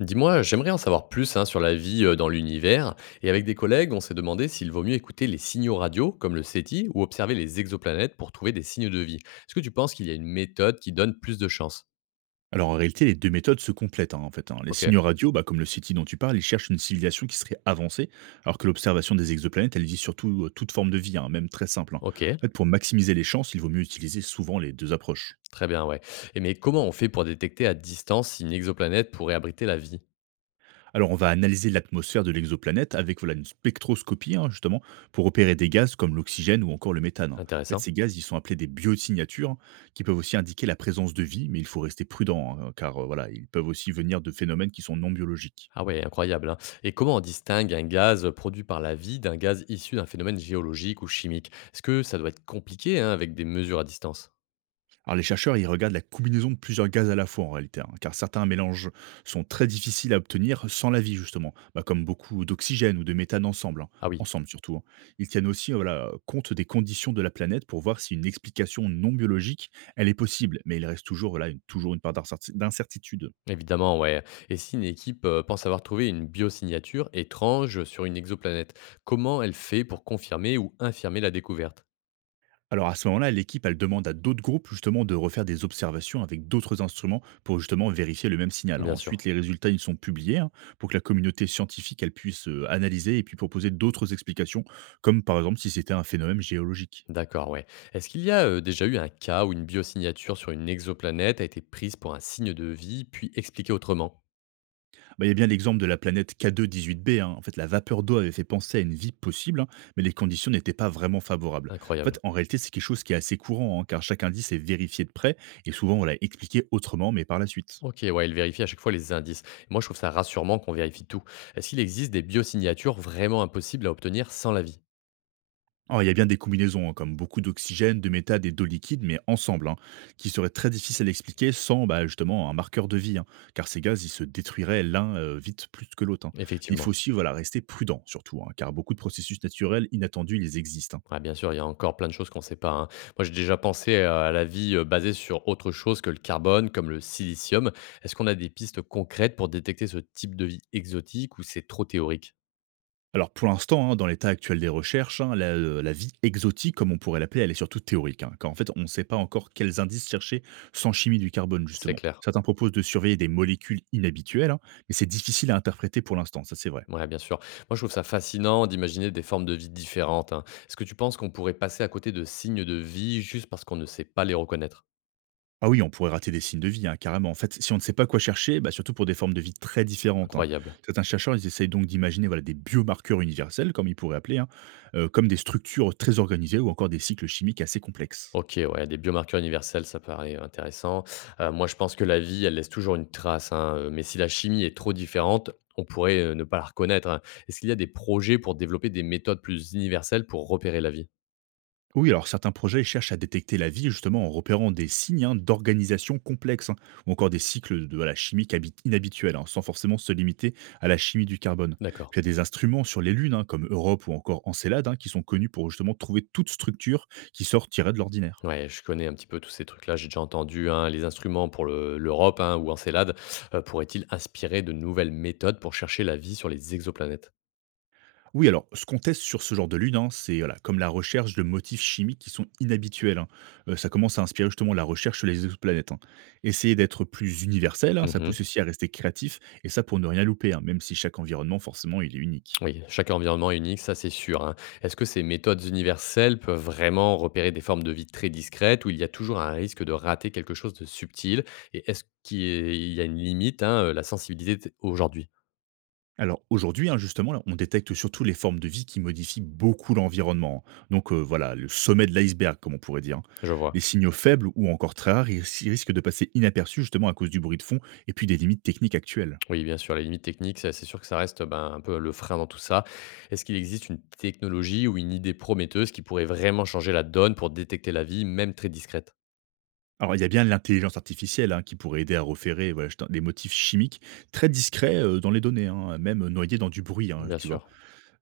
Dis-moi, j'aimerais en savoir plus, hein, sur la vie, dans l'univers. Et avec des collègues, on s'est demandé s'il vaut mieux écouter les signaux radio, comme le SETI, ou observer les exoplanètes pour trouver des signes de vie. Est-ce que tu penses qu'il y a une méthode qui donne plus de chances? Alors en réalité, les deux méthodes se complètent hein, en fait. Hein. Les Ok, signaux radio, bah, comme le SETI dont tu parles, ils cherchent une civilisation qui serait avancée, alors que l'observation des exoplanètes, elle vise surtout toute forme de vie, hein, même très simple. Hein. ok, En fait, pour maximiser les chances, il vaut mieux utiliser souvent les deux approches. très bien, ouais. Et mais comment on fait pour détecter à distance si une exoplanète pourrait abriter la vie? Alors on va analyser l'atmosphère de l'exoplanète avec voilà, une spectroscopie hein, justement pour repérer des gaz comme l'oxygène ou encore le méthane. Hein. En fait, Intéressant. ces gaz, ils sont appelés des biosignatures hein, qui peuvent aussi indiquer la présence de vie, mais il faut rester prudent hein, car voilà, ils peuvent aussi venir de phénomènes qui sont non biologiques. Ah ouais, incroyable, hein. Et comment on distingue un gaz produit par la vie d'un gaz issu d'un phénomène géologique ou chimique? Est-ce que ça doit être compliqué, hein, avec des mesures à distance? Alors les chercheurs, ils regardent la combinaison de plusieurs gaz à la fois en réalité, hein, car certains mélanges sont très difficiles à obtenir sans la vie justement, bah, comme beaucoup d'oxygène ou de méthane ensemble, hein, Ah oui. ensemble surtout. Hein. Ils tiennent aussi voilà, compte des conditions de la planète pour voir si une explication non biologique, elle est possible, mais il reste toujours, voilà, une, toujours une part d'incertitude. Évidemment, ouais. Et si une équipe pense avoir trouvé une biosignature étrange sur une exoplanète, comment elle fait pour confirmer ou infirmer la découverte? Alors à ce moment-là, l'équipe, elle demande à d'autres groupes justement de refaire des observations avec d'autres instruments pour justement vérifier le même signal. Hein. Bien Ensuite, sûr. les résultats, ils sont publiés hein, pour que la communauté scientifique, elle puisse analyser et puis proposer d'autres explications, comme par exemple si c'était un phénomène géologique. D'accord, ouais. Est-ce qu'il y a déjà eu un cas où une biosignature sur une exoplanète a été prise pour un signe de vie, puis expliquée autrement? Bah, il y a bien l'exemple de la planète K2-18b. Hein. En fait, la vapeur d'eau avait fait penser à une vie possible, hein, mais les conditions n'étaient pas vraiment favorables. En fait, Incroyable. en réalité, c'est quelque chose qui est assez courant, hein, car chaque indice est vérifié de près, et souvent on l'a expliqué autrement, mais par la suite. Ok, ouais, elle vérifie à chaque fois les indices. Moi, je trouve ça rassurant qu'on vérifie tout. Est-ce qu'il existe des biosignatures vraiment impossibles à obtenir sans la vie? Alors, il y a bien des combinaisons, hein, comme beaucoup d'oxygène, de méthane et d'eau liquide, mais ensemble, hein, qui serait très difficile à expliquer sans bah, justement un marqueur de vie, hein, car ces gaz, ils se détruiraient l'un vite plus que l'autre. Hein. Il faut Effectivement. aussi voilà, rester prudent, surtout, hein, car beaucoup de processus naturels inattendus, ils existent. Hein. Ouais, bien sûr, il y a encore plein de choses qu'on ne sait pas, hein. Moi, j'ai déjà pensé, à la vie, basée sur autre chose que le carbone, comme le silicium. Est-ce qu'on a des pistes concrètes pour détecter ce type de vie exotique ou c'est trop théorique? Alors pour l'instant, hein, dans l'état actuel des recherches, hein, la, la vie exotique, comme on pourrait l'appeler, elle est surtout théorique, hein, car en fait, on ne sait pas encore quels indices chercher sans chimie du carbone, C'est justement. clair. Certains proposent de surveiller des molécules inhabituelles, hein, mais c'est difficile à interpréter pour l'instant, ça c'est vrai. Ouais, bien sûr. Moi, je trouve ça fascinant d'imaginer des formes de vie différentes, hein. Est-ce que tu penses qu'on pourrait passer à côté de signes de vie juste parce qu'on ne sait pas les reconnaître? Ah oui, on pourrait rater des signes de vie, hein, carrément. En fait, si on ne sait pas quoi chercher, bah, surtout pour des formes de vie très différentes. Hein. Incroyable. Certains chercheurs, ils essayent donc d'imaginer voilà, des biomarqueurs universels, comme ils pourraient appeler, hein, comme des structures très organisées ou encore des cycles chimiques assez complexes. OK, ouais, des biomarqueurs universels, ça paraît intéressant. Moi, je pense que la vie, elle laisse toujours une trace, hein, mais si la chimie est trop différente, on pourrait, ne pas la reconnaître, hein. Est-ce qu'il y a des projets pour développer des méthodes plus universelles pour repérer la vie? Oui, alors certains projets cherchent à détecter la vie justement en repérant des signes hein, d'organisation complexe hein, ou encore des cycles de la inhabituels, hein, sans forcément se limiter à la chimie du carbone. D'accord. Puis il y a des instruments sur les lunes, hein, comme Europe ou encore Encelade, hein, qui sont connus pour justement trouver toute structure qui sortirait de l'ordinaire. Ouais, je connais un petit peu tous ces trucs-là, j'ai déjà entendu, hein, les instruments pour le l'Europe, hein, ou Encelade, pourraient-ils inspirer de nouvelles méthodes pour chercher la vie sur les exoplanètes? Oui, alors ce qu'on teste sur ce genre de lune, hein, c'est voilà, comme la recherche de motifs chimiques qui sont inhabituels. Hein. Ça commence à inspirer justement la recherche sur les exoplanètes. Hein. Essayer d'être plus universel, hein, ça Mmh. pousse aussi à rester créatif, et ça pour ne rien louper, hein, même si chaque environnement, forcément, il est unique. Oui, chaque environnement est unique, ça c'est sûr, hein. Est-ce que ces méthodes universelles peuvent vraiment repérer des formes de vie très discrètes où il y a toujours un risque de rater quelque chose de subtil? Et est-ce qu'il y a une limite, hein, la sensibilité aujourd'hui? Alors aujourd'hui, hein, justement, là, on détecte surtout les formes de vie qui modifient beaucoup l'environnement. Hein. Donc voilà, le sommet de l'iceberg, comme on pourrait dire. Hein. Je Les vois. signaux faibles ou encore très rares, ils risquent de passer inaperçus justement à cause du bruit de fond et puis des limites techniques actuelles. Oui, bien sûr, les limites techniques, ça, c'est sûr que ça reste, ben, un peu le frein dans tout ça. Est-ce qu'il existe une technologie ou une idée prometteuse qui pourrait vraiment changer la donne pour détecter la vie, même très discrète? Alors, il y a bien l'intelligence artificielle hein, qui pourrait aider à repérer voilà, justement, les motifs chimiques très discrets dans les données, hein, même noyés dans du bruit, hein, Bien tu vois. sûr.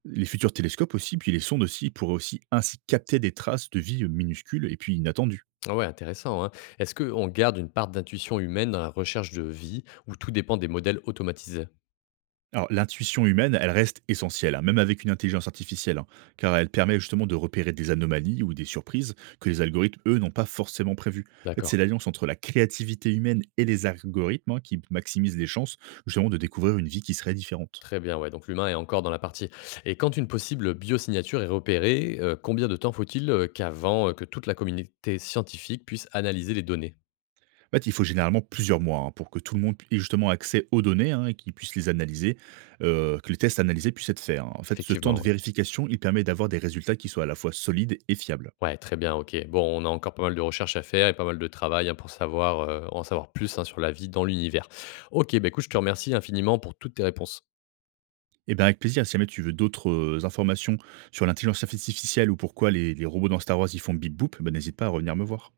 Les futurs télescopes aussi, puis les sondes aussi, pourraient aussi ainsi capter des traces de vie minuscules et puis inattendues. Ah ouais, intéressant, hein. Est-ce qu'on garde une part d'intuition humaine dans la recherche de vie ou tout dépend des modèles automatisés? Alors, l'intuition humaine, elle reste essentielle, hein, même avec une intelligence artificielle, hein, car elle permet justement de repérer des anomalies ou des surprises que les algorithmes, eux, n'ont pas forcément prévues. En fait, c'est D'accord. l'alliance entre la créativité humaine et les algorithmes hein, qui maximise les chances, justement, de découvrir une vie qui serait différente. Très bien, ouais. Donc l'humain est encore dans la partie. Et quand une possible biosignature est repérée, combien de temps faut-il qu'avant que toute la communauté scientifique puisse analyser les données? En fait, il faut généralement plusieurs mois hein, pour que tout le monde ait justement accès aux données hein, et qu'ils puissent les analyser, que les tests analysés puissent être faits. Hein. En fait, ce temps de Effectivement, ouais. vérification, il permet d'avoir des résultats qui soient à la fois solides et fiables. Ouais, très bien, ok. Bon, on a encore pas mal de recherches à faire et pas mal de travail, hein, pour savoir, en savoir plus, hein, sur la vie dans l'univers. Ok, bah écoute, je te remercie infiniment pour toutes tes réponses. Et bien, avec plaisir, si jamais tu veux d'autres informations sur l'intelligence artificielle ou pourquoi les robots dans Star Wars ils font bip boop, ben, n'hésite pas à revenir me voir.